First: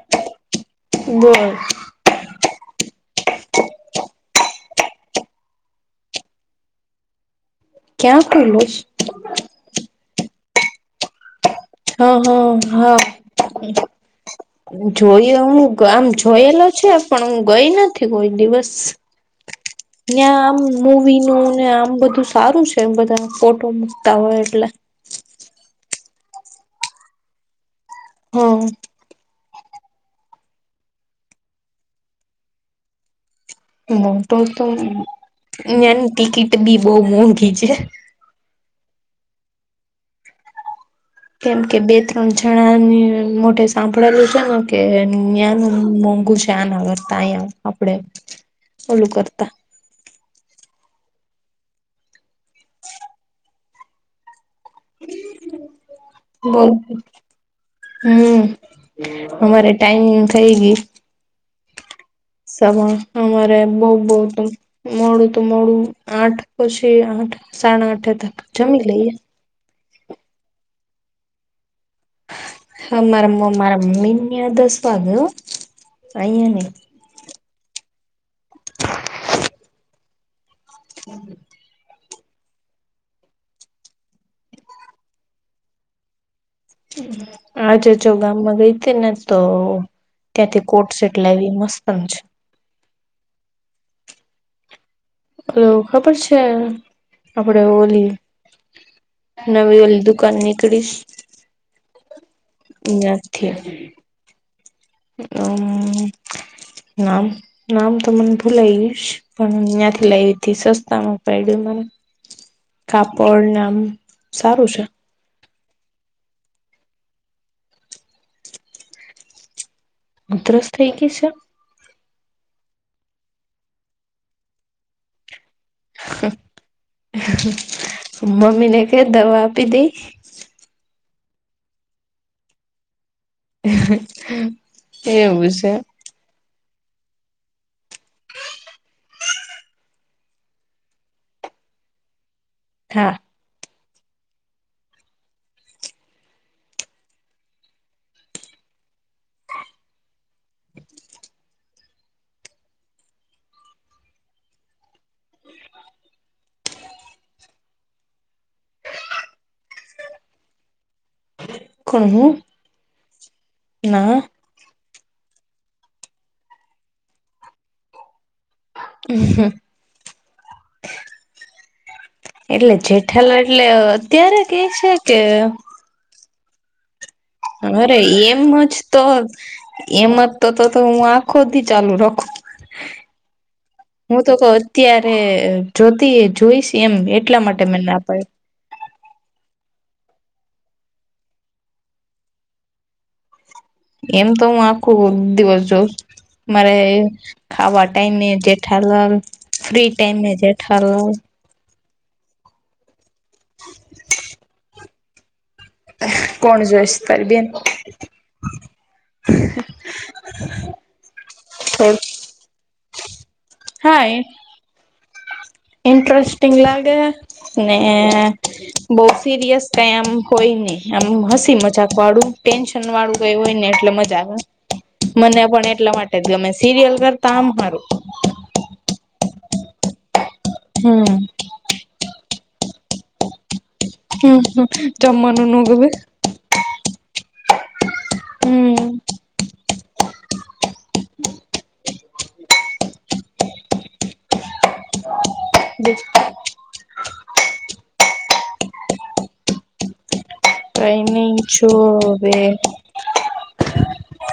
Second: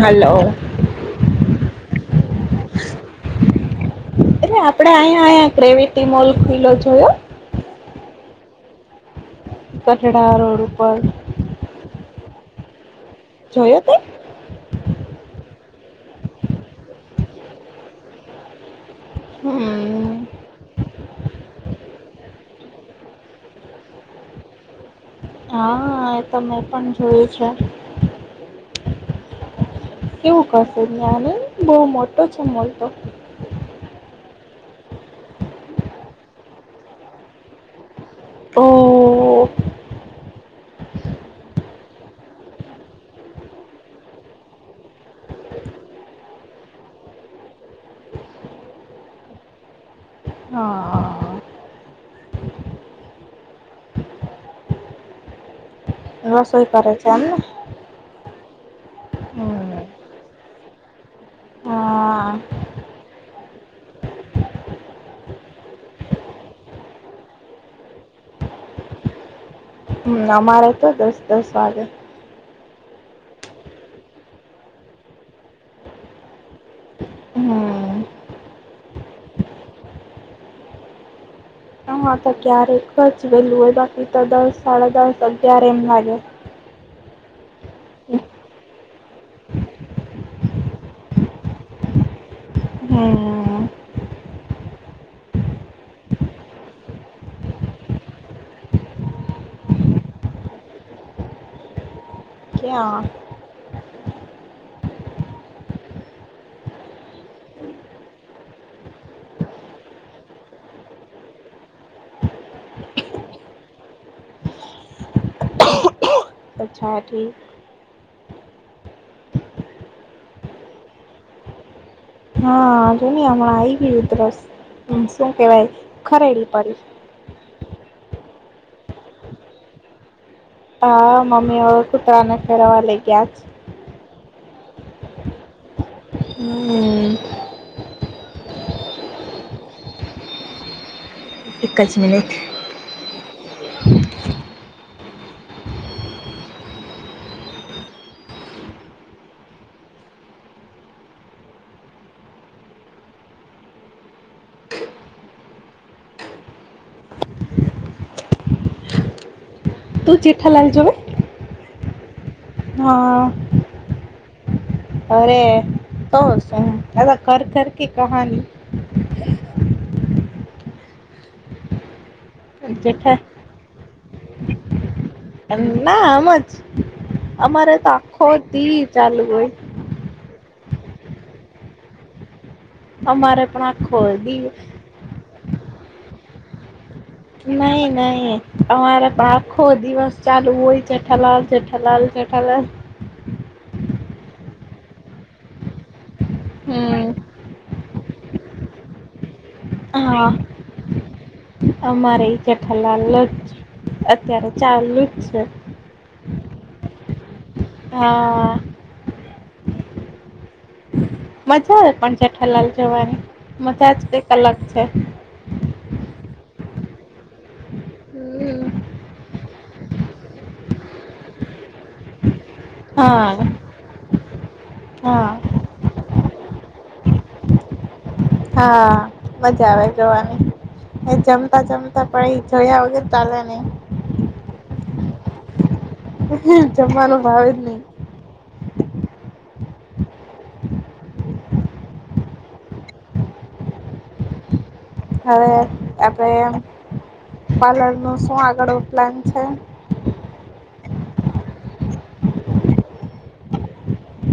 હાલો. બોલ એ આપડે અહીયા અયા ગ્રેવિટી મોલ ખુલ્લો જોયો. ક્યાં કર. કઠડા રોડ ઉપર. છે હા હા હા. જોયો તે જોઈ હું આમ જોયેલો છે પણ હું ગઈ નથી કોઈ દિવસ. હમ. ્યા આમ મુૂવી નું ને આમ બધું સારું છે એ બધા ફોટો મુકતા હોય એટલે. હા એ તો મેં પણ જોયું છે. હમ. કેવું કશે જ્ઞને બહ મોટો છે મોલ તો. મોટો તો ની ટિકિટ બી બહ મોંઘી છે. ઓ. કેમ કે બે ત્રણ જણાની મો સાંભળેલું છે ને કે જ્ઞાન મોંઘુ છે. જાન આવરતા અયા આપડે ઓલું કરતા. હા. [inaudible] બો રસોઈ કરે છે એમને હમ. અમારે હમ ટાાઈમિંગ થઈ ગ. હા સમ અમારે બહુ બહ ત. મોડું તો મોડું આઠ પછી આઠ સાડા આઠ તક જમી લઈએ. હમ અમારે તો દસ્ દસવાગે. હા મારા મારા મમ્મી ને દસ વાગયો અહીયા નહી. હમ હમ. હા તો ક્યારેક જ વેલું હોય બાકી તો દસ સાડા દસ અગિયાર એમ લાગે આજે જો ગામમાં ગઈ હતી ને તો ત્યાંથી કોટ સેટ લાવી મસ્ત છે હમ હલો ખબર છે આપડે ઓલી નવીલ દુકાન નીકળ ક્યાં નથીથી હમ નામ નામ તો મને ભૂલાઈઈશ પણ તહીંથી લાવધી સસ્તામાં પડ્યું મને કાપડ નામ સારું છે પછાથી ઉધરસ થઈ ગઈ છે હા જોુન હમણાં આવી ગ ઉધરસ શું કેવાય ખરેડી પડી મમ્મી ને ક દવા આપી દઈ હા મમીળ કુ તરા ના ફવા લઈ ગયા છે એવું છે હમ એક જ મિનેટ હા [inaudible] તુ જેઠાલાલ જોને કોણ હું હા અં અં હા ના અરે તો શુ હાલો ઘર ઘર કી કહાની ઉહુ એટલે જેઠા જેઠાલાલ લે અત્યારે કે છે કે ના આમ જ અમારે તો અરે આખો દિ ચાલુ હોય એમ જ તો તો તો હું આખો દિ ચાલુ રાખું અમારે પણ આખો દિ ત્યારે જોતી એ જોઈશ એમ એટલા માટે મે નહી ના પાડી નહી અમારે પણ આખો દિવસ ચાલુ હોય જેઠાલાલ જેઠાલાલ જેઠાલાલ એમ તો હું આખો દિવસ જોઉ મારે હમ ખાવા ટાઈમે જેઠાલાલ ફ્રી ટાઈમે હા જેઠાલાલ અમારે ય જેઠા લાલ જ અત્યારે ચાલુ જ છે કોણ જાયસ તારી બેન હા આ અ [inaudible] મજા આવે થોડ પણ જેઠાલાલ જોવાની મજા હા એ જ કાંઈક અલગ છે ઇન્ટરેસ્ટિંગ લાગે ને બોવ સિરિયસ કાંઈ આમ કોઈ નય આમ હસી મજાક વાડું ટેન્શન વાળું કાય હા હોય નય એટલે મજા આવે હા મને પણ એટલા માટે જ ગમે સિરિયલ કરતા આમ સારૂ હા મજા આવે જોવાની હે હમ જમી તા ચમતા પાળી ચળયા વગર ચાાલે નહી હુ હુ જમવાનું ન ગમે હા હુ જમવાનું ભાવે જ નહી હુ અ હવે આપડે પાલર નું શું આગળ ઓફ પલાન છે ટાઈમિંન છો વે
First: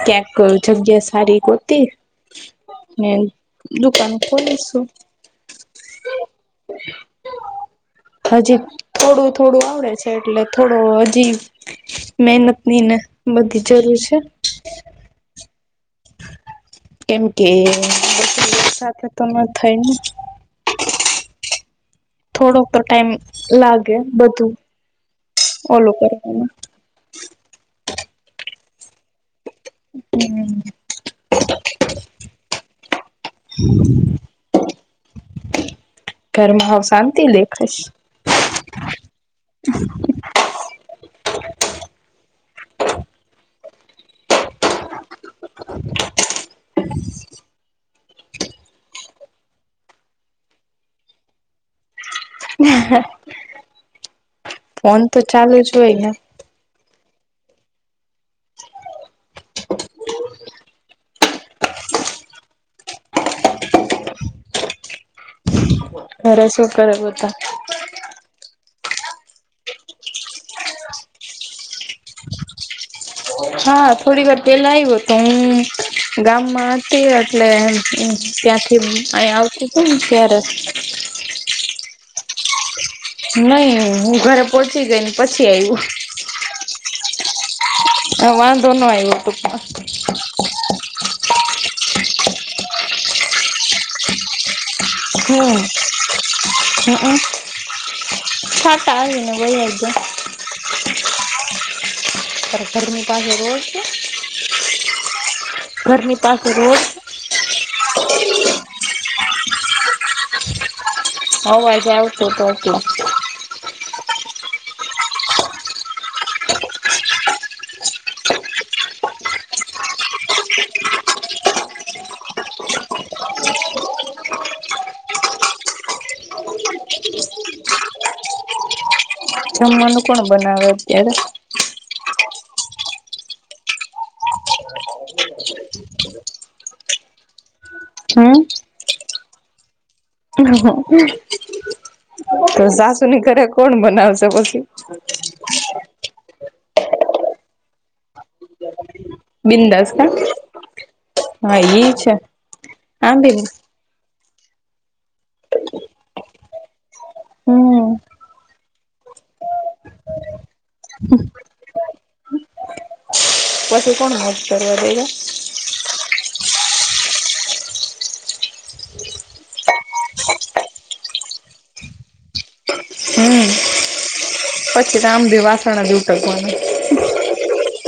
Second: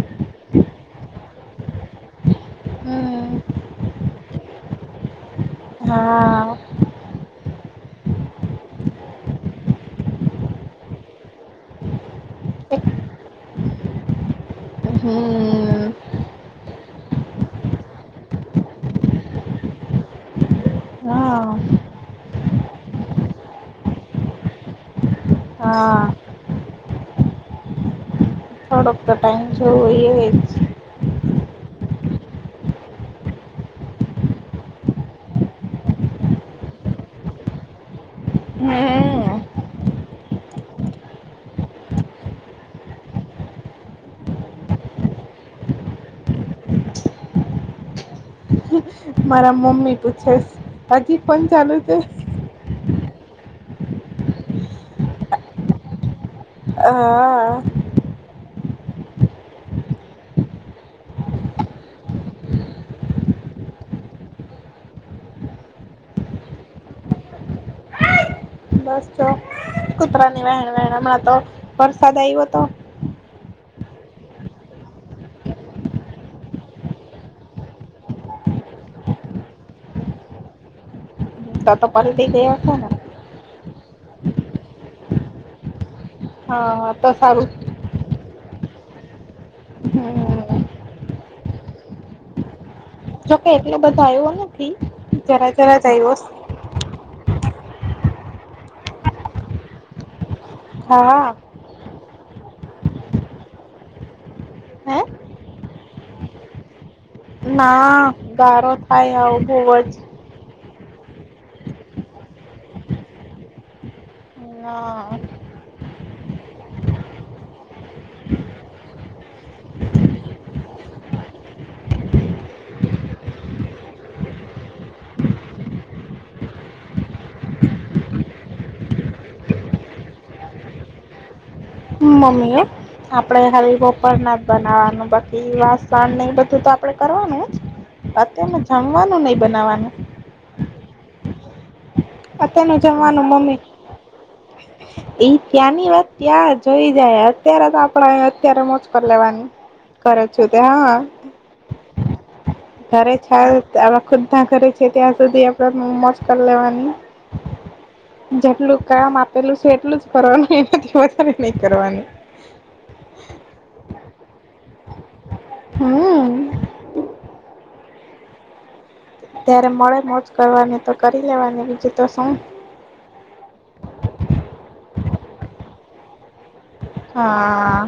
ક્યાંક જગ્યા સારી ગોતી ને હમ દુકાન ખોલીશુ હા આ અ આ હજી થોડું થોડું આવડે છે એટલે થોડું હજી મહેનતની ને બધી જરૂર છે. હમ એમ કે વાત્સલ્ય સાથે તો ન જ થાય ને હા થોડોક તો ટાઈમ લાગે બધું. ઓલુ હા કરવા નુ થોડોક તો ટાઈમ જોવો હા હુ હુ [inaudible] ઘરમાં સાવ શાંતિ દેખાય હમ [inaudible] મારા મમ્મી પૂછે છે હજી પણ ચાલુ છે. ઓ હો ફોન તો ચાલુ જ હોય ને અ આ આ ઘરે શું કરે ને સુતાં બસ જો કૂતરા ની વહેણ વહેણ હમણાં તો વરસાદ આવ્યો તો હા થોડી વાર પેલા આવ્યો તો હું ગામમાં હતી એટલે ત્યાંથી અ આવતું હતું ને ત્યારે તો તો પરથી ગયા હતો ને નઈ હું ઘરે પોહોચી ગઈ ને પછી આવ્યું. હા હા તો સારું હ વાંધો ન વા આવીવ ત પણ હમ જોકે એટલું બધું આવ્યો ને ફી જરા જરા જ આવ્યો હમમ છાતાા એ ભાઈજ હા ગરમી પાસેે રોજ કે હે ગરમી પાસેે રોદ ના ગારો થાય આવ બહવ જ અવાજે આવતોું તો ના જમવાનું કો બનાવે અત્યારે હ મ્મી આપડણે હવે બપર ના જ બનાવાનું બાકી વાસણ ને એ બધું તો આપડે કરવાનું જ હમ આતેમાં જમવાનું નહિ બનાવવાનું તો અત્યારનું સાસુ ની જમવાનું કરે મમ્મી કોણ બનાવશે પછી ઈ ત્યાંની વાત ત્યાં જોઈ જાય અત્યારે તો આપણા અત્યારે લેવાની બિંદાસ કા કરે છું તે હા હા એ છે. ઘરે આમ છ બી આપ ખુદના ઘરે છે ત્યાં સુધી આપણે મોશક લેવાની હમ જેટલું કામ આપેલું છે એટલું જ કરવાનું એનાથી વધારે નહી કરવાનું. પછી કોણ મોજ કરવા દઈ છે. હા ત્યારે મળે મોજ કરવાને તો કરી લેવાની બીજું તો શું? હમ પછી રા આમ ભી વાસણા દૂટકવાનું હા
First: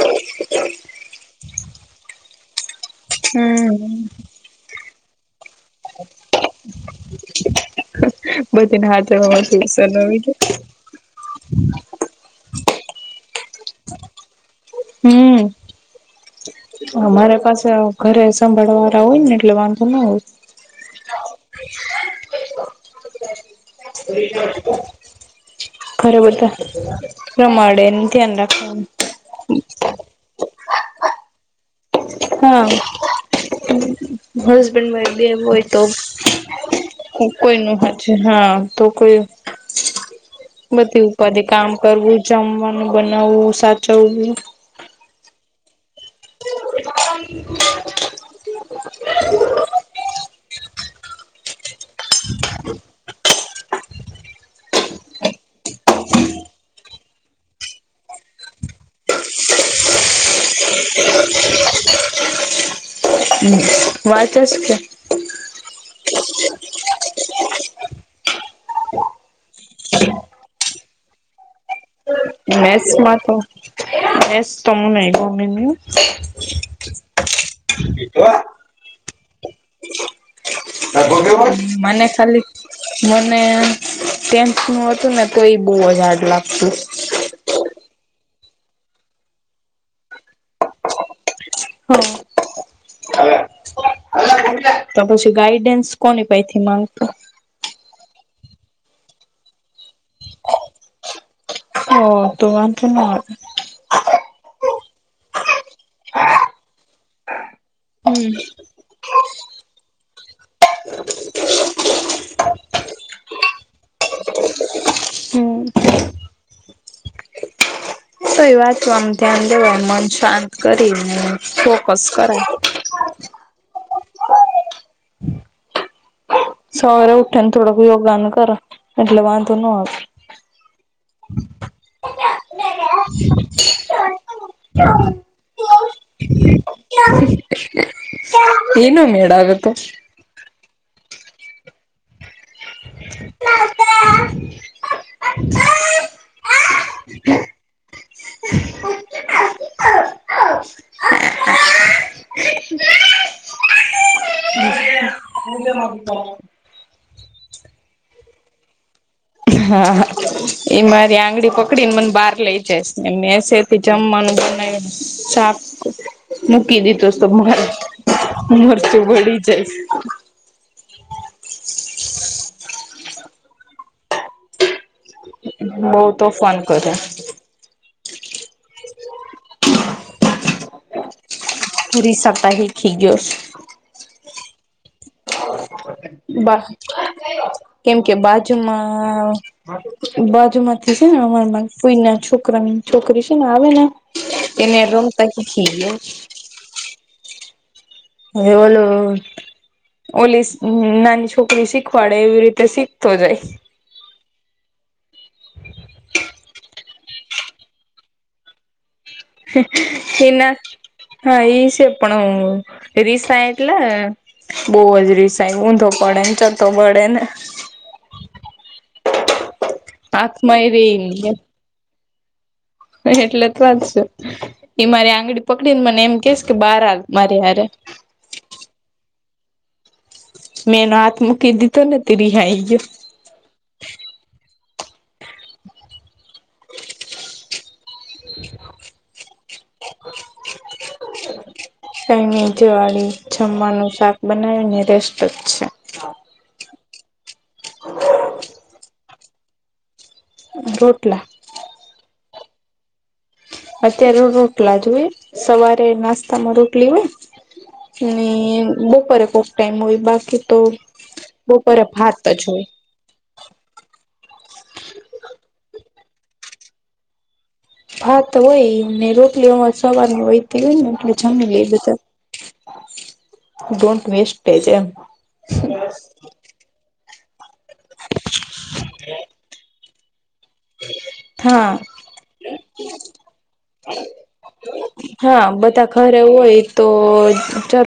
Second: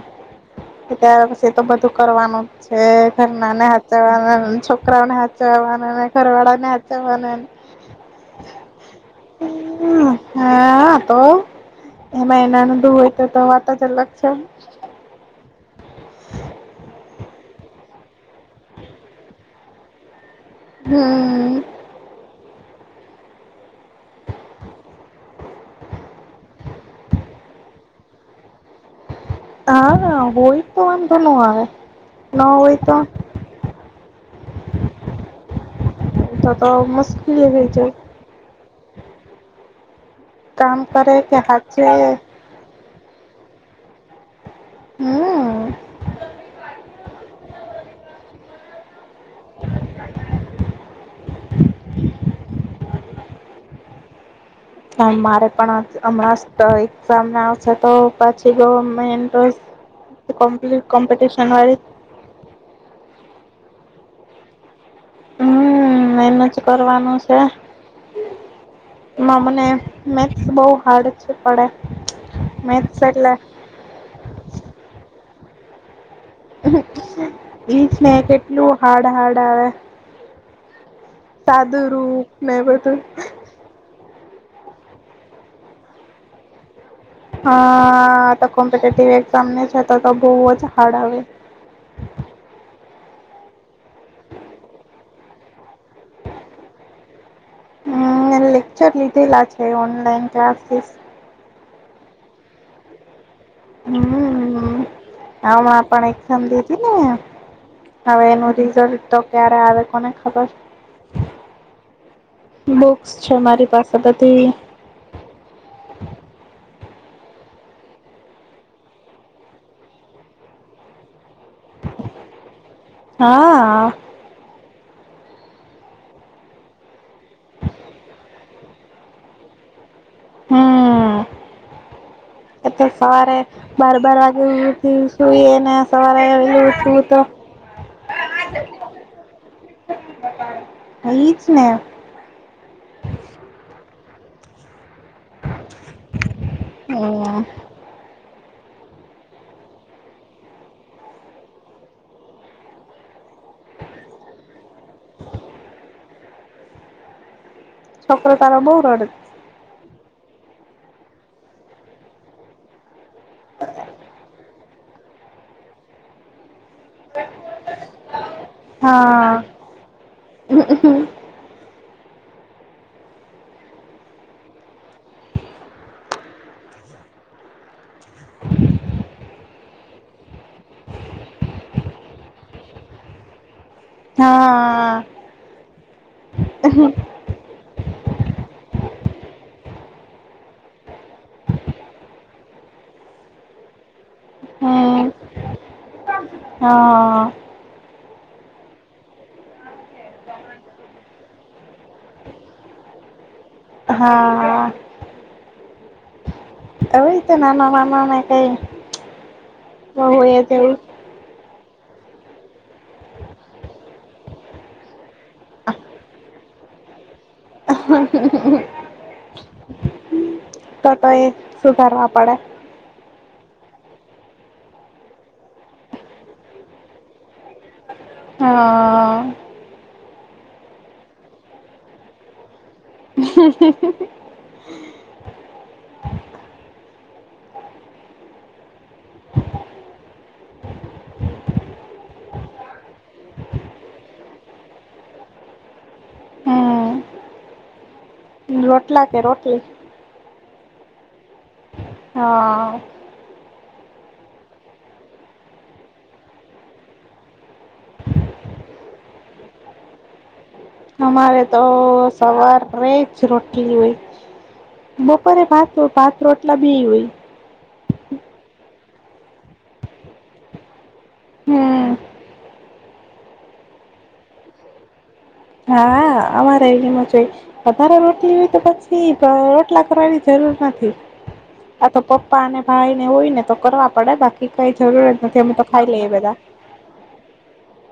ત્યારે પછી તો બધું કરવાનું છે ખર નાને હમ હચવાના છોકરા ને હચવાના ઘરવાળા ને હચાવવાના ને બધી ને હાથરમાંસવી હા તો એમાં એના નધું હોય તો તો વાત જ અલગ છે. હમ મારે પાસે ઘરે સંભાળવાળ હોય ને એટલે વાંધો ના હોય હમ ઓ ખરે બધા પ્રમાણે ધ્યાન રાખવાનું હા હોય તો આમંધ ન આવે હા હોય તો હસબેન્ડમાં બે હોય તો તત તો મશ્કલી હોય કોઈનું છે હજ હા તો કોઈ કામ બધી કરે કે ઉપાધ કામ હાચે કરવું જમવા બનાવવું સાચવું હા [unintelligible] મારે પણ હમણાં આવશે તો પછી કોમ્પિટિશન વાય હમ વાતસ કે હમ એમજ કરવાનું છે એમાં મને મેથસ બહ હાર્ડ છે પડે મેથ્સ એસમાં એટલે તો સ તોમને ગ મની ઈ ને કેટલું હાર્ડ હાર્ડ આવે મ ખલી મ સાદું અને રૂપ ને બધું ટેન્ નું હતું ને તો એ બહુ જ હાડ લાગતું હા તો કોમ્પિટેટિવ એઝામ ને છે તો તો બહુ જ હાર્ડ આવે હ તો પછી ગાઈડન્સ કોની પૈ થી માંગતો હ મે લેક્ચર લીધેલા છે ઓનલાઈન ક્લાસીસ હ દકાન તો નય હમ હણા પણ એક સંંદિ ને હવે આવે એનું રિઝલ્ટ તો ક્યારે આવે કોને ખબર બુક્સ છે મારી પાસે બધી હમ હમ તો એ વાંચવામ ધ્યાન દેવા મન શાંત કરી ફોકસ કરાય હા સવારે ઉઠી ને થોડક યોગાન કરો એટલે વાંધો ન આવે હમ એ તો સાર બાર બાર વાગે સુઈ ને સવારે ઉઠવું તો એનો મેડ આાગત એ જ ને હ છોકર તારમ ઉરાડ હા હા એ મારી આંગળી પકડી ને મને બહાર લઇ જસ એમનેસે એજમ મન સાાફ મૂકી દીધોરે મરચું વળી જાય હ હ બહ તો ફોન કરે [unintelligible] પૂરી સપતાહી ખીજસ હા બા કેમ કે બાજુમાં બાજુ માંથી છે ને અમાર કોઈ ના છોકરાની છોકરી છે ને આવે ને એને હમ રમ તોકી હા એવલોું. ઓલી નાની છોકરી શીખવાડે એવી રીતે શીખતો જાય. હા. [inaudible] હીતે નાના વાના ને કઈ. બહુ એ એના. જેવું હા એઈ છે પણણ રીસા આઈટલા. બહ જ રિસાઈ ઊંધો પડે ને ચતો પડે ને. હ. [inaudible] આત્મા. તો તો એ શું કરવા પડે. એટલે તો વા જ છે. એ મારી આંગળી પકડી ને મને એમ કેસ કે બહાર હ મારે રે. હા અ અ અ. મેં નો હાથ મૂકી દીધો ને તે રી હાઈ. હા હ. [inaudible] કઈ ની જેવાળી જમવાનું શાક બનાવેને રેસ્ટ જ છે. હમ [inaudible] રોટલા કે રોટલી. રોટલા. હા. અત્યારે રોટલા જોઈ સવારે નાસ્તામાં રોટલી હોય. ને બપોરે કોક ટાઈમ હોય બાકી. તો અમારે તો બપોરે ભાત જ સવાર હોય હોઈ. રોટલી હોય બપોરે ભાત ભાત રોટલા બી. ભાત હોયને રોટલીમાં સવાર હોયતી હોય ને એટલે જમી લીધું હમ તુ ડોન્ટ વેસ્ટ જ એમ. હા અમારે એમ જોય વધારે રોટલી હોય તો પછી રોટલા કરવાની. જરૂર નથી. હા આ તો પપ્પા અને ભાઈ ને હોય ને તો કરવા પડે બાકી કઈ જરૂરત હા નથી હું તો બધા ખાઈ લઈ ઘરે બધા. હોય તો.